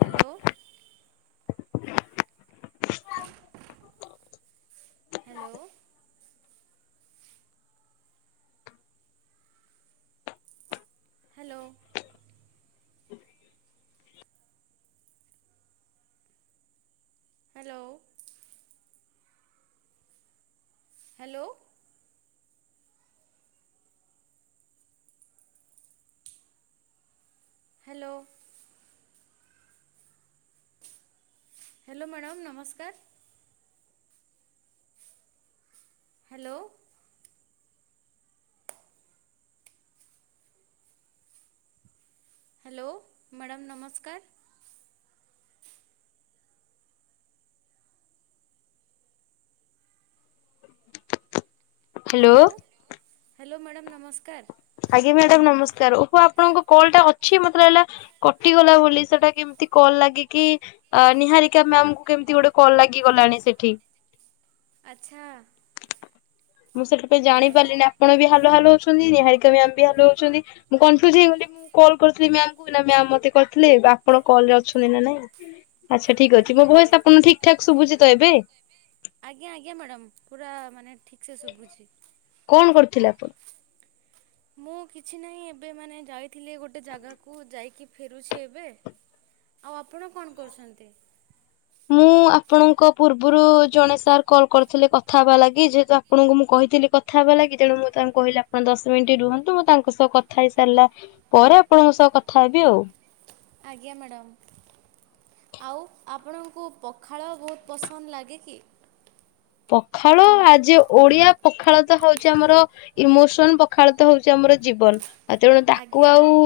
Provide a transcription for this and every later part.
Hello hello hello hello hello hello hello madam ନମସ୍କାର hello hello madam ନମସ୍କାର hello hello madam ନମସ୍କାର ଆଜ୍ଞା madam ନମସ୍କାର ଓହ ଆପଣଙ୍କ କଲ ଟା ଅଛି ମତେ ଲାଗିଲା କଟିଗଲା ବୋଲି ସେଟା କେମତି କଲ୍ ଲାଗିକି ନିହାରିକା ମାମ୍ ଙ୍କୁ କେମତି ଗୋଟେ କଲ ଲାଗିଗଲାଣି ସେଠି। ଆଛା ମୁଁ ସେଇଥିପାଇଁ ଜାଣି ପାରିଲିନି ଆପଣ ବି ହାଲୋ ହୋଉଛନ୍ତି। ଛନ୍ତି ନିହାରିକା ମାମ ବି ହାଲୋ ହୋଉଛନ୍ତି ମୁ କନଫ୍ୟୁଜ୍ ହେଇଗଲି ମୁଁ କଲ କରିଥିଲି ମାମ ଙ୍କୁ ଏନା ମାମ ମତେ କରିଥିଲେ ଆପଣ କଲରେ ଅଛନ୍ତି ନା ନାଇଁ। ଆଚ୍ଛା ଠିକ ଅଛି ଆଜ୍ଞା ମୋ ଆଜ୍ଞା ଭଏଜ୍ ଆପଣ ଙ୍କୁ ଠିକ ଠାକ ଶୁଭୁଛି ତ ଏବେ। ଠିକ ସେ ଶୁଭୁଚି ଥିଲା ପା ମୁଁ କିଛି ନାହିଁ ଏବେ ମାନେ ଯାଇଥିଲି ଗୋଟେ ଜାଗାକୁ ଯାଇକି ଫେରୁଛି ଏବେ ଆଉ ଆପଣ କଣ କରୁଛନ୍ତି? ମୁଁ ଆପଣଙ୍କ ପୂର୍ବରୁ ଜଣେ ସାର୍ କଲ କରିଥିଲେ କଥା ହେବା ଲାଗି ଯେହେତୁ ଆପଣଙ୍କୁ ମୁଁ କହିଥିଲି କଥା ହେବା ଲାଗି ତେଣୁ ମୁଁ ତାଙ୍କୁ କହିଲି ଆପଣ ଦଶ ମିନିଟ ରୁହନ୍ତୁ ମୁଁ ତାଙ୍କ ସହ କଥା ହେଇ ସାରିଲା ପରେ ଆପଣଙ୍କ ସହ କଥା ହେବି ଆଉ। ଆଜ୍ଞା ମାଡ଼ାମ୍ ଆଉ ଆପଣଙ୍କୁ ପଖାଳ ବହୁତ ପସନ୍ଦ ଲାଗେ କି? ପଖାଳ ଆଜି ଓଡିଆ ପଖାଳ ତ ହଉଛି ଆମର ଇମୋସନ ପଖାଳ ତ ହଉଛି ଆମର ଜୀବନ। ତେଣୁ ତାକୁ ଆଉ ଆଜ୍ଞା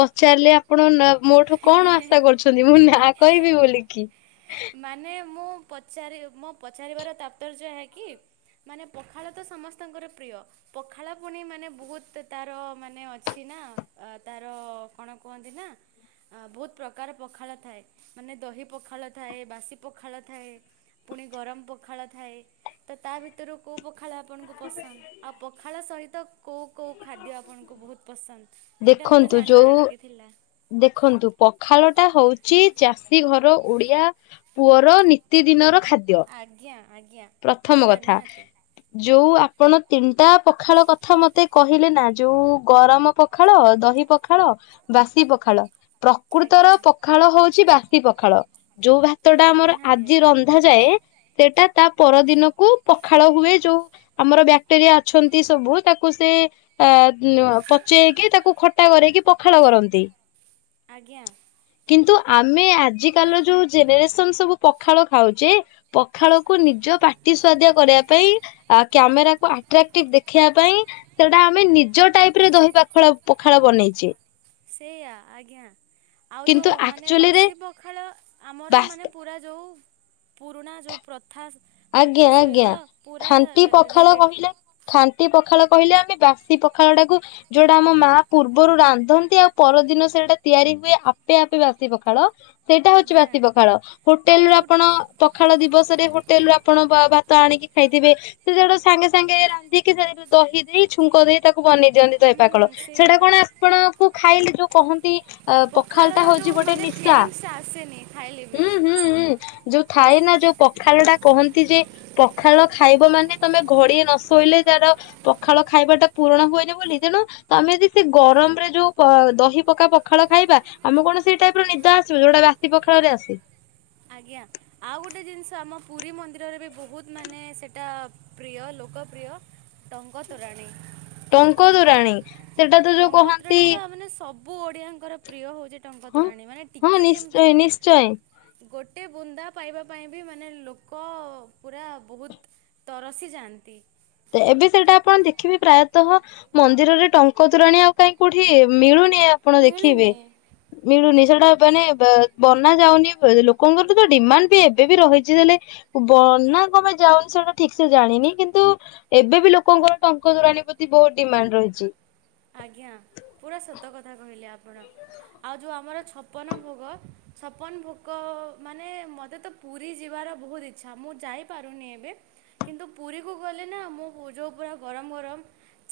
ପଚାରିଲେ ଆପଣ ନ ମୋ ଠୁ କଣ ଆଶା କରୁଛନ୍ତି? ମୁଁ ନାଁ କହିବି ବୋଲିକି। ପଚାରେ ମୋ ପଚାରିବାର ତାପର୍ଯ୍ୟ ଏହା କି ମାନେ ପଖାଳ ତ ସମସ୍ତଙ୍କର ପ୍ରିୟ, ପଖାଳ ପୁଣି ମାନେ ବହୁତ ତାର ମାନେ ଅଛି ନା, ଅ, ତାର କଣ କୁହନ୍ତି ନା? ଅ, ବହୁତ ପ୍ରକାର ପଖାଳ ଥାଏ, ମାନେ ଦହି ପଖାଳ ଥାଏ, ବାସି ପଖାଳ ଥାଏ, ପୁଣି ଗରମ ପଖାଳ ଥାଏ, ତ ତା ଭିତରୁ କୋଉ ପ ଖାଳ ଆପଣଙ୍କୁ ପସନ୍ଦ, ଆଉ ପଖାଳ ସହିତ କୋଉ କୋଉ ଖାଦ୍ୟ ଆପଣଙ୍କୁ ବହୁତ ପସନ୍ଦ? ସେଟା ମୋତେ ଜାଣିବାର ଟିକେ ଥିଲା। ଖନ୍ତୁ ପଖାଳ ଟା ହଉଚି ଚାଷୀ ଘର ଓଡିଆ ପୁଅର ନିତି ଦିନର ଆଜ୍ଞା। ଆଜ୍ଞା ପ୍ରଥମ ପୁରା କଥା ନିହାତି ଯୋଉ ଆ ଆପଣ ତିନିଟା ପଖାଳ କଥା ମୋତେ କହିଲେ ନା ଯୋଉ ଗରମ ପଖାଳ, ଦହି ପଖାଳ, ବାସି ପଖାଳ। ପ୍ରକୃତର ଆଜ୍ଞା ପଖାଳ ହଉଛି ବାସି ପଖାଳ, ଯୋଉ ଭାତ ଟା ପୁରା ଆମର ନିହାତି ଆଜି ଆଜ୍ଞା ରନ୍ଧାଯାଏ ସେଟା ତା ପରଦିନକୁ ପଖାଳ ହୁଏ ଯୋଉ ଆମର ବ୍ୟାକ୍ଟେରିଆ ଅଛନ୍ତି, ସବୁ ତାକୁ ସେ ଅ, ଦୁନୋ-ଅ-ପଚେଇକି ତାକୁ ଖଟା କରେଇକି ପଖାଳ କରନ୍ତି। ଆଜ୍ଞା। କିନ୍ତୁ ଆମେ ଆଜିକାଲିର ଯୋଉ ଜେନେରେସନ୍ ସବୁ ପଖାଳ ଖାଉଚେ, ପଖାଳ କୁ ନିଜ ପାଟି ସୁଆଦିଆ କରିବା ପାଇଁ ଆ କ୍ୟାମେରାକୁ ଆଟ୍ରାକ୍ଟିଭ ଦେଖେଇବା ପାଇଁ ସେଟା ଆମେ ନିଜ ଟାଇପ୍ ରେ ଦହି ପାଖାଳ ପଖାଳ ବନେଇଚେ। ସେଇଆା ଆଜ୍ଞା। ଆଉ ଯୋଉ କିନ୍ତୁ ମାନେ ଆକ୍ଚୁଆଲିରେ ବାସି ପଖାଳ ଆମର ବାସ୍ ମାନେ ପୁରା ଯୋଉ ପୁରୁଣା ଯୋଉ ପ୍ର ଆଜ୍ଞା ଆଜ୍ଞା ଖାଣ୍ଟି ପଖାଳ ରିଲେଟ୍ କହିଲେ ଖାଣ୍ଟି ପଖାଳ କହିଲେ ଆମେ ବାସି ସି ପଖାଳଟାକୁ ଯୋଉଟା ଆମ ମା ପୂର୍ବରୁ ରାନ୍ଧନ୍ତି ଆଉ ପରଦିନ ସେଇଟା ତିଆରି ହୁଏ ଆପେ ଆପେ ବାସି ପଖାଳ ସେଇଟା ହଉଚି ଆଜ୍ଞା ବାସି ପଖାଳ, ହୋଟେଲ୍ ଆଉ ରୁ ଯୋଉ ଆପଣ ପଖାଳ ଦିବସରେ ହୋ ଆପଣ ବ-ଭାତ ଆଣିକି ଖାଇଥିବେ ସେଟା ଗୋଟେ ସାଙ୍ଗେ ସାଙ୍ଗେ ରାନ୍ଧିକି ସେ ଦହି ଦେଇ ଛୁଙ୍କ ଦେଇ ତାକୁ ବନେଇ ଦିଅନ୍ତି ଦହି ହୁଁ ପାକଳ, ସେଇଟା ସେଇଆ କଣ ଆପଣଙ୍କୁ ଖାଇଲେ ଯୋଉ କହନ୍ତି ଅ, ପଖାଳ ପଖାଳର ଟା ହଉଚି ଯୋଉ ଗୋଟେ ମାନେ ନିଶା, ଫିଲିଙ୍ଗସ୍ ଟା ଆସେନି ଖାଇଲେ ବି। ହୁଁ, ହୁଁ, ହୁଁ, ଯୋଉ ଥାଏ ନା ଯୋଉ ପଖାଳ ଟା କହନ୍ତି ଯେ ପଖାଳ ଖାଇବ ମାନେ ତୋମେ ଘଡିଏ ନ ଶୋଇଲେ ତାର ପଖାଳ ଖାଇବାଟା ପୂରଣ ହୁଏନି ବୋଲି, ତେଣୁ ତୋମେ ଯଦି ସେ ଗରମରେ ଯୋଉ ପ- ଦହି ପକା ପଖାଳ ଖାଇବା ଆମେ କଣ ସେ ଟାଇପ୍ ର ନିଦ ଆସିବ ଯୋଉଟା ବାସି ପଖାଳ ରେ ଆସେ। ଆଜ୍ଞା ଆଉ ଗୋଟେ ଜିନିଷ ଆମ ପୁରୀ ମନ୍ଦିରରେ ବି ବହୁତ ମାନେ ସେଟା ପ୍ରିୟ ଲୋକପ୍ରିୟ ଟଙ୍କତୋରାଣୀ। ଟଙ୍କ ତୋରାଣୀ। ସେଟା ତ ଯୋଉ କହନ୍ତି ବୁ ଓଡିଆଙ୍କର ପ୍ରିୟ ହଉଚି। ଟଙ୍କା ହଁ ତୋରାଣି ମାନେ ହଁ ଟିକେ କେମିତି ନିଶ୍ଚୟ ନିଶ୍ଚୟ ଗୋ ଟେ ବୁନ୍ଦା ପାଇବା ପାଇଁ ବି ମାନେ ଲୋକ ପୁରା ବହୁତ ତରସି ଯାଆନ୍ତି। ତ ଏବେ ସେଇଟା ଆପଣ ଦେଖିବେ ପ୍ରାୟତଃ ମନ୍ଦିରରେ ଟଙ୍କ ତୋରାଣି ଆଉ କାହିଁ କୋଉଠି ମିଳୁ ନି ଆପଣ ଦେଖିବେ ମିଳୁନି ମିଳୁନି ସେ ଟ ବନେ-ବ-ବନା ଯାଉନି ବ-ଲୋକଙ୍କର ତ ଡିମାଣ୍ଡ ବି ଏବେ ବି ରହିଚି, ତାଲେ ବନା କଣ ପାଇଁ ଯାଉନି ସେଟା ଠିକ ସେ ଜାଣିନି କିନ୍ତୁ ଏବେ ବି ଲୋକଙ୍କର ଟଙ୍କ ଦୋରାଣି ପ୍ରତି ବହୁତ ଡିମାଣ୍ଡ ରହିଚି। ଆଜ୍ଞା ପୁରା ସତ କଥା କହିଲେ ଆପଣ, ଆଉ ଯୋଉ ଆମର ଛପନ ଭୋଗ ଛପନ ଭୁଗ ମାନେ ମୋତେ ତ ପୁରୀ ଯିବାର ବହୁତ ଇଚ୍ଛା ମୁଁ ଯାଇପାରୁନି ଏବେ, କିନ୍ତୁ ପୁରୀକୁ ଗଲେ ନା ମୁଁ ଯୋଉ ପୁରା ଗରମ ଗରମ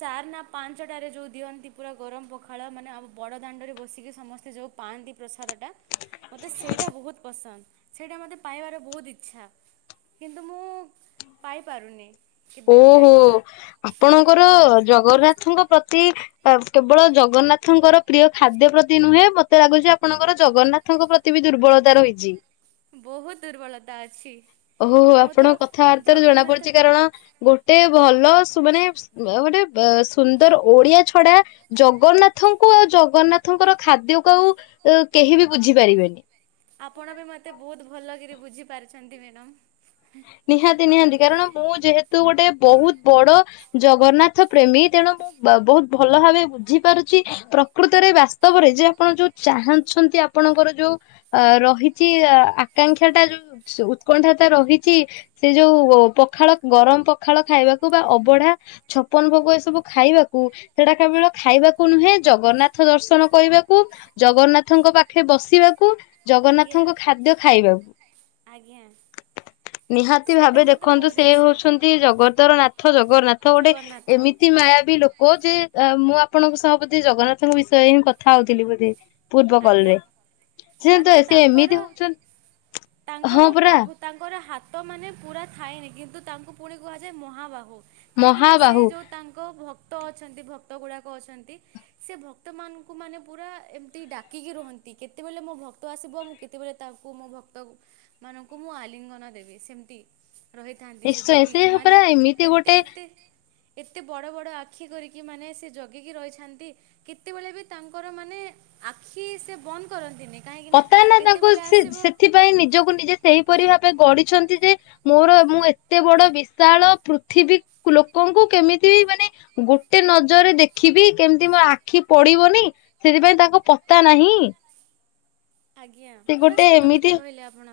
ଚାର ନା ପାଞ୍ଚଟାରେ ଯୋଉ ଦିଅନ୍ତି ପୁରା ଗରମ ପଖାଳ ମାନେ ଆମ ବଡ଼ ଦାଣ୍ଡରେ ବସିକି ସମସ୍ତେ ଯୋଉ ପାଆନ୍ତି ପ୍ରସାଦଟା, ମୋତେ ସେଇଟା ବହୁତ ପସନ୍ଦ, ସେଇଟା ମୋତେ ପାଇବାର ବହୁତ ଇଚ୍ଛା, କିନ୍ତୁ ମୁଁ ପାଇପାରୁନି। କେବେ ବି ଓହୋ ଯାଇକି। ଆପଣଙ୍କର ଜଗନ୍ନାଥଙ୍କ ପ୍ରତି କେବଳ ଜଗନ୍ନାଥଙ୍କର ପ୍ରିୟ ଖାଦ୍ୟ ପ୍ରତି ନୁହେଁ ମତେ ଲାଗୁଛି ଆପଣଙ୍କର ଜଗନ୍ନାଥଙ୍କ ପ୍ରତି ବି ଦୁର୍ବଳତା ରହିଛି। ବହୁତ ଦୁର୍ବଳତା ଅଛି ଓହୋ ମୁଁ ତ ଆପଣଙ୍କ କଥାବାର୍ତ୍ତାରୁ ଜଣା ଜଗନ୍ନାଥ ପଡୁଛି କାରଣ ଗୋଟେ ଭଲ ମାନେ ଗୋଟେ ସୁନ୍ଦର ଓଡିଆ ଛଡା ଜଗନ୍ନାଥଙ୍କୁ ଆଉ ଜଗନ୍ନାଥଙ୍କର ଖାଦ୍ୟକୁ ଆଉ କେହି ବି ବୁଝିପାରିବେନି। ଆପଣ ବି ମତେ ବହୁତ ଭଲ ବୁଝି ପାରିଛନ୍ତି ମ୍ୟାଡ଼ମ ନିହାତି ନିହାନ୍ତି କାରଣ ମୁଁ ଯେହେତୁ ଗୋଟେ ବହୁତ ବଡ ଜଗନ୍ନାଥ ପ୍ରେମୀ ତେଣୁ ମୁଁ ବହୁତ ଭଲ ଭାବେ ବୁଝିପାରୁଛି ପ୍ରକୃତରେ ବାସ୍ତବରେ ଯେ ଆପଣ ଯୋଉ ଚାହୁଁଛନ୍ତି ଆପଣଙ୍କର ଯୋଉ ଅ ରହିଛି ଆକାଂକ୍ଷା ଟା ଯୋଉ ଉତ୍କଣ୍ଠାଟା ରହିଛି। ସେ ଯୋଉ ପଖାଳ ଗରମ ପଖାଳ ଖାଇବାକୁ ବା ଅବଢା ଛପନ ଭୋଗ ଏ ସବୁ ଖାଇବାକୁ ସେଟା କେବଳ ଖାଇବାକୁ ନୁହେଁ ଜଗନ୍ନାଥ ଦର୍ଶନ କରିବାକୁ ଜଗନ୍ନାଥଙ୍କ ପାଖେ ବସିବାକୁ ଆଜ୍ଞା ଜଗନ୍ନାଥଙ୍କ ଖାଦ୍ୟ ଖାଇବାକୁ ଆଜ୍ଞା ନିହାତି ସେଇଟା ଭାବେ ମୋତେ ଦେଖନ୍ତୁ ବହୁତ ସେ ଇଚ୍ଛା ହଉଛନ୍ତି ଜଗତର ନାଥ ଜଗନ୍ନାଥ ଗୋଟେ ଜଗନ୍ନାଥ। ଏମିତି ମାୟାାବି ଲୋକ ଯେ ମୁଁ ଆପଣଙ୍କ ସହ ବୋଧେ ଜଗନ୍ନାଥଙ୍କ ବିଷୟରେ ହିଁ କଥା ହଉଥିଲି ବୋଧେ। ପୂର୍ବ ଆଜ୍ଞା କଲରେ ସେ ତ ମାନେ ସେ ଏମିତି ତାଙ୍କର ହଉଛନ୍ତି ହଁ ପରା ତ ମାନେ ପୁରା ଥାଏନି କିନ୍ତୁ ତାଙ୍କୁ ପୁଣି କୁହାଯାଏ ମହାବାହୁ। କାହିଁକି ନା ସେ ମହାବାହୁ ଯୋଉ ତାଙ୍କ ଭକ୍ତ ଅଛନ୍ତି ଭତ ଭକ୍ତ ଗୁଡାକ ଅଛନ୍ତି ସେ ଭକ୍ତ ମଙ୍କୁ ମାନେ ପୁରା ଏମତି ଆାକିକି ରୁହନ୍ତି କେତେବେଳେ ମୋ ଭକ୍ତ ଆସିବ ମୁଁ କେତେବେଳେ ତାକୁ ମୋ ଭକ୍ତ ମାନଙ୍କୁ ମୁଁ ଆଲିଙ୍ଗନ ଦେବି ସେମିତି ରହିଥାନ୍ତି ସେ ନିଶ୍ଚୟ ଜଗିକି ମାନେ ପରା ଏମିତି ଏତେ ଗୋଟେ ଏତେ ଏତେ ବଡ ବଡ ଆଖି କରିକି ମାନେ ସେ ଜଗିକି ରହିଥାନ୍ତି କେତେବେଳେ ବି ତାଙ୍କର ମାନେ କି ସେ ବନ୍ଦ କରନ୍ତିନି। କାହିଁକିନା ପତା ନା ତାଙ୍କୁ କେତେବେଳେ ସେ ଆସିବ ସେଥିପାଇଁ ନିଜକୁ ନିଜେ ସେହିପରି ଭାବେ ଗଡି। ଛନ୍ତି ଯେ ମୋର ମୁଁ ଏତେ ବଡ ବିଶାଳ ପୃଥିବୀ ଲୋକଙ୍କୁ କେମିତି ମାନେ ଗୋଟେ ନଜରରେ ଦେଖିବି କେମିତି ମୋ ଆଖି ପଡିବନି ସେଥିପାଇଁ ତାକୁ ପତା ନାହିଁ ଆଜ୍ଞା ସେ ପୁରା ଗୋଟେ ସତ କଥା ଏମିତି କହିଲେ ଆପଣ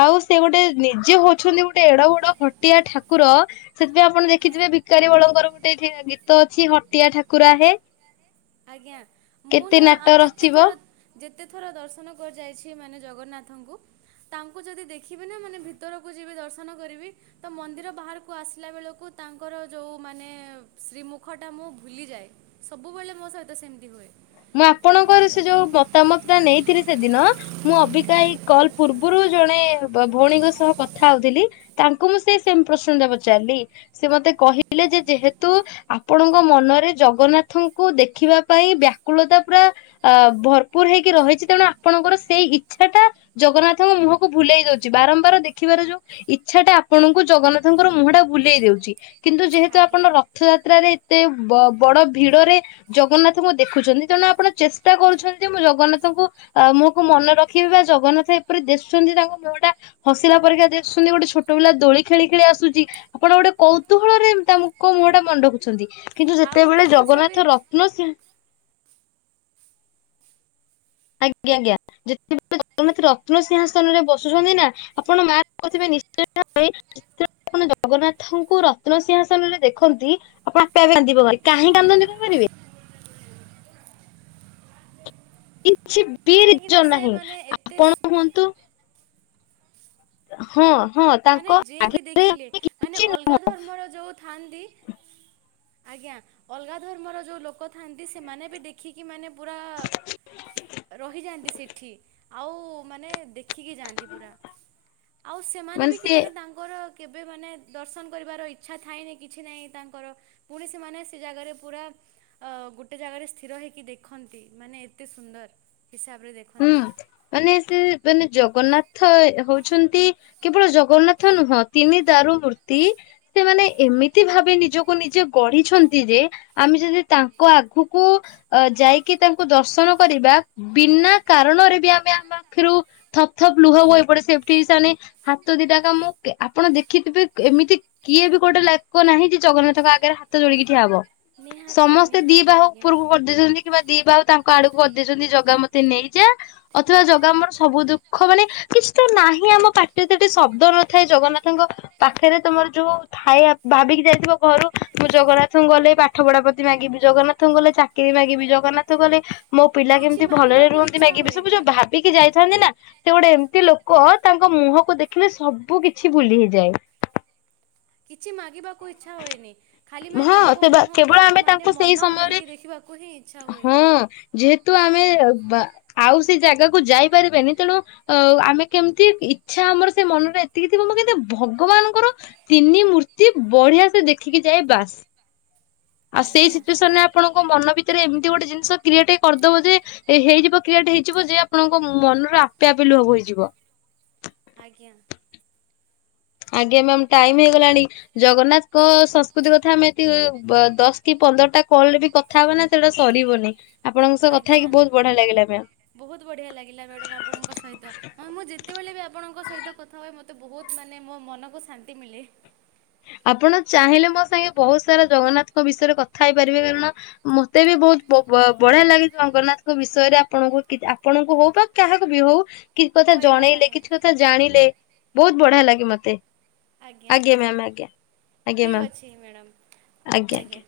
ଆଉ ସେ ଗୋଟେ ନିଜେ ହଉଛନ୍ତି ଗୋଟେ ଗୋଟେ ଏଡ ବଡ ଖଟିଆ ଠାକୁର ସେଥିପାଇଁପଣ ଆଜ୍ଞା ଦେଖିଥେ ବିକାରୀଳଙ୍କର ଗୋଟେଇଠିଆ ଗୀତ ତ ଅଛି ହଟିଆ ଠାକୁରା ହେ ଆଜ୍ଞା ମୁଁ କେତେ ନା ଆଉ ନାଟ ଯେତେ ରଚିବ ଥର ଯେ କେତେ ଥର ଦର୍ଶନ କରି ଯାଇଛି ମାନେ ଜଗନ୍ନାଥଙ୍କୁ ତାଙ୍କୁ ଯଦି ଦେଖିବି ନା ମାନେ ଭିତରକୁ ଯିବି ଦର୍ଶନ କରିବି ତ ମନ୍ଦିର ବାହାରକୁ ଆସିଲା ବେଳକୁ ତାଙ୍କର ଯଉ ମାନେ ଶ୍ରୀମୁଖଟା ମୁଁ ଭୁଲି ଯାଏ ସବୁବେଳେ ମୋ ସହିତ ସେମିତି ହୁଏ। ମୁଁ ଆପଣଙ୍କର ସେ ଯୋଉ ମତାମତ ଟା ନେଇଥିଲି ସେଦିନ ମୁଁ ଅବିକା ଏଇ କଲ ପୂର୍ବରୁ ଜଣେ ଭ-ଭଉଣୀଙ୍କ ସହ କଥା ହଉଥିଲି ତାଙ୍କୁ ମୁଁ ସେ ସେମ ପ୍ରଶ୍ନଟା ପଚାରିଲି ସେ ମତେ କହିଲେ ଯେ ଯେହେତୁ ଆପଣଙ୍କ ମନରେ ଜଗନ୍ନାଥଙ୍କୁ ଦେଖିବା ପାଇଁ ବ୍ୟା କୁୂଳତା ପୁରା ଅ ଭରପୁର ହେଇକି ରହିଛି ତେଣୁ ଆପଣଙ୍କର ସେଇ ଇଚ୍ଛା ଟା ଜଗନ୍ନାଥଙ୍କ ମୁହଁକୁ ଭୁଲେଇ ଦଉଛି ବାରମ୍ବାର ଦେଖିବାର ଯୋଉ ଇଚ୍ଛାଟା ଆପଣଙ୍କୁ ଜଗନ୍ନାଥଙ୍କର ମୁହଁ ଟା ଭୁଲେଇ ଦଉଛି- କିନ୍ତୁ ଯେହେତୁ ଆଜ୍ଞା ଆପଣ ରଥଯାତ୍ରାରେ ଏତେ ବ-ବଡ ଭିଡରେ ଜଗନ୍ନାଥ ଙ୍କୁ ଦେଖୁଛନ୍ତି ତେଣୁ ଆପଣ ଚେଷ୍ଟା କରୁଛନ୍ତି ଯେ ମୁଁ ଜଗନ୍ନାଥଙ୍କୁ ମୁହକୁ ମନେ ରଖିବି ବା ଜଗନ୍ନାଥ ଏପରି ଦେଶୁଛନ୍ତି ତାଙ୍କ ମୁହଁ ଟା ହସିଲା ପରିକା ଦିଶୁଛନ୍ତି ଗୋଟେ ଛୋଟ ପିଲା ଦୋଳି ଖେଳି ଖେଳି ଆସୁଛି ଆପଣ ଗୋଟେ କୌତୁହଳ ରେ ତାଙ୍କ ମୁହଁ ଟା ମନେ ରଖୁଛନ୍ତି। କିନ୍ତୁ ଆଉ ଗୋଟେ ଯେତେବେଳେ ଜିନିଷ ବି ଜଗନ୍ନାଥ ରତ୍ନସିଂହ ଆଜ୍ଞା ଆଜ୍ଞା ଯେତେବେଳେ ଜଗନ୍ନାଥ ରତ୍ନସିିଂହାସନରେ ବସୁଛନ୍ତି ନା ଆପଣ ମାର୍କ କରିଥିବେ ନିଶ୍ଚୟ ଭାବେ ଆପଣ ଜଗନ୍ନାଥଙ୍କୁ ରତ୍ନସିିଂହାସନ ରେ ଦେଖନ୍ତି ଆପଣ ଆପେ ଆପେ କାନ୍ଦି ପକାନ୍ତି କାହିଁ କାନ୍ଦନ୍ତି କହିପାରିବେ। ସେ [inaudible] ପ୍ରି କାହିଁକିନା ରିଜନ ସେ ନାହିଁ ମାନେ ଏତେ ଆପଣ କୁହନ୍ତୁ ହଁ ମାନେ ତାଙ୍କ ଯିଏ ବି ଆଗରେ ଦେଖିଲେ ଆମେ ମାନେ କିଛି ନ ଅଲଗା ଧର୍ମର ଯୋଉ ଥାଆନ୍ତି ଆଜ୍ଞା ଅଲଗା ଧର୍ମର ଯୋଉ ଲୋକ ଥାନ୍ତି ସେମାନେ ବି ଦେଖିକି ମାନେ ପୁରା ରହିଯାଆନ୍ତି ସେଠି ଆଉ ମାନେ ଦେଖ ଦେଖିକି ଯାଆନ୍ତି ପୁରା ଆଉ ସେମାନେ ମାନେ ବି ସେ କିଜାଣି ତାଙ୍କର କେବେ ମାନେ ଦର୍ଶନ କରିବାର ଇଚ୍ଛା ଥାଏନି କିଛି ନାହିଁ ତାଙ୍କର ପୁଣି ସେ ମାନେ ସେ ଜାଗାରେ ପୁରା ଅ ଗୋଟେ ଜାଗାରେ ସ୍ଥିର ହେଇକି ଦେଖନ୍ତି ମାନେ ଏତେ ସୁନ୍ଦର ହିସାବରେ ହୁଁ ଦେଖନ୍ତି ମାନେ ସେ ମାନେ ଜଗନ୍ନାଥ ଥଏ ହଉଛନ୍ତି କେବଳ ଜଗନ୍ନାଥ ନୁହଁ ତିନି ଦାରୁ ମୂର୍ତ୍ତି ସେମାନେ ଏମିତି ଭାବେ ନିଜକୁ ନିଜେ ଗଢିଛନ୍ତି ଯେ ଆମେ ଯଦି ତାଙ୍କ ଆଗକୁ ଯାଇକି ତାଙ୍କୁ ଦର୍ଶନ କରିବା ବିନା କାରଣରେ ବି ଆମେ ଆମ ଆଖିରୁ ଥପ ଥପ ଲୁହ ବହିପଡେ ଏପଟେ ସେମାନେ ହାତ ଦିଟାକ ମୁଁ ଆପଣ ଦେଖିଥିବେ ଏମିତି କିଏ ବି ଗୋଟେ ଲାଗ ନାହିଁ ଯେ ଜଗନ୍ନାଥଙ୍କ ଆଗରେ ହାତ ଯୋଡିକି ଠିଆ ହବ ନିହାତି ସମସ୍ତେ ଦି ନିହାତି ବାହୁ ଆଜ୍ଞା। ଉପରକୁ କରିଦେଇଛନ୍ତି କିମ୍ବା ଦି ବାହୁ ତାଙ୍କୁ ଆଡକୁ କରିଦେଇଛନ୍ତି ଜଗା ମତେ ନେଇ ଯ ଅଥବା ଜଗା ଆମର ସବୁ ଦୁଃଖ ମାନେ କିଛି ତ ନାହିଁ ଆମ ପାଟିରେ ତଠେ ଶବ୍ଦ ନଥାଏ ଜଗନ୍ନାଥଙ୍କ ପାଖରେ ତମର ଯୋଉ ଥାଏ ଭାବିକି ଯାଇଥିବ ଘରୁ ମୁଁ ଜଗନ୍ନାଥଙ୍କୁ ଗଲେ ପାଠ ପଢାପତି ମାଗିବି ଜଗନ୍ନାଥଙ୍କୁ ଗଲେ ଚାକିରୀ ମାଗିବି ଜଗନ୍ନାଥଙ୍କୁ ଗଲେ ମୋ ପିଲା କିଛି କେମିତି ଭଲରେ ମାଗିବାକୁ ରୁହନ୍ତି ଇଚ୍ଛା ମାଗିବି ସବୁ ହୁଏନି ଯୋଉ ଭାବିକି ଯାଇଥାଏ ନା ସେ ଗୋଟେ ଏମତି ଲୋକ ତାଙ୍କ ମୁହଁକୁ ଦେଖିଲେ ସବୁ କିଛି ଭୁଲି ହେଇଯାଏ କିଛି ମାଗିବାକୁ ଇଚ୍ଛା ହୁଏନି ଖାଲି ମାନେ ହଁ ତାଙ୍କ ସେ ମୁହଁକୁ କେବଳ ଆମେ ମାନେ ତାଙ୍କୁ ସେଇ ମନ ସମୟରେ ଭରିକି ଦେଖିବାକୁ ହିଁ ଇଚ୍ଛା ହୁଏ ହଁ ଯେହେତୁ ଆମେ ବା ଆଉ ସେ ଜାଗାକୁ ଯାଇପାରିବେନି ତେଣୁ ଅ-ଆମେ କେମିତି ଇଛା ଆମର ସେ ମନରେ ଏତିକି ଥିବ ମୁଁ କିନ୍ତୁ ଭଗବାନଙ୍କର ତିନି ମୂର୍ତ୍ତି ବଢିଆ ସେ ଦେଖିକି ଯାଏ ବାସ୍। ଆଉ ସେଇ ଆଜ୍ଞା ସିଚୁଏସନ ରେ ଆପଣଙ୍କ ମନ ଭିତରେ ଏମିତି ଗୋଟେ ଜିନିଷ କ୍ରିଏଟ ହେଇ କରିଦବ ଯେ ହେଇଯିବ କ୍ରିୟଟ ହେଇଯିବ ଯେ ଆପଣଙ୍କ ମନରେ ଆପେ ଆପେ ଲୁହ ବୋହିଯିବ। ଆଜ୍ଞା ଆଜ୍ଞା ମ୍ୟାମ୍ ଟାଇମ୍ ହେଇଗଲାଣି ଜଗନ୍ନାଥଙ୍କ ସଂସ୍କୃତି କଥା ଆମେ ଏତେ ଦଶ କି ପନ୍ଦରଟା କଲ୍ ରେ ବି କଥା ହବା ନା ସେଟା ସରିବନି। ଆପଣଙ୍କ ସହ କଥା ଆଜ୍ଞା ହେଇକି ବହୁତ ବଢିଆ ଲାଗିଲା ମ୍ୟାମ। ବହୁତ ବଢିଆ ଲାଗିଲା ମ୍ୟାଡାମ୍ ଆପଣଙ୍କ ସହିତ ମ୍ୟାମ୍ ମୁଁ ଯେତେବେଳେ ବି ଆପଣଙ୍କ ସହିତ କଥା ହୁଏ ମ ତ ବହୁତ ମାନେ ମୋ ମନକୁ ଶାନ୍ତି ମିଳେ। ଆପଣ ଚାହିଁଲେ ମୋ ସାଙ୍ଗେ ବହୁତ ସାରା ଜଗନ୍ନାଥଙ୍କ ବିଷୟରେ କଥା ହେଇପାରିବେ ମ୍ୟାମ୍ ମତେ ବି ବହୁତ ବଢିଆ ଲାଗେ ଜଗନ୍ନାଥଙ୍କ ବିଷୟରେ ଆପଣଙ୍କୁ କି ଆପଣଙ୍କୁ ହଉ ବା କାହାକୁ ବି ହଉ କିଛି କଥା କହିବା ପାଇଁ ଜଣେଇଲେ କିଛି କଥା ଜାଣିଲେ ବହୁତ ବଢିଆ ଲାଗେ ମତେ। ଆଜ୍ଞା ମ୍ୟାମ୍ ଆଜ୍ଞା। ଆଜ୍ଞା ଠିକ୍ ମ୍ୟାମ୍ ଅଛି ମ୍ୟାଡ଼ମ୍ [inaudible] ଆଜ୍ଞା।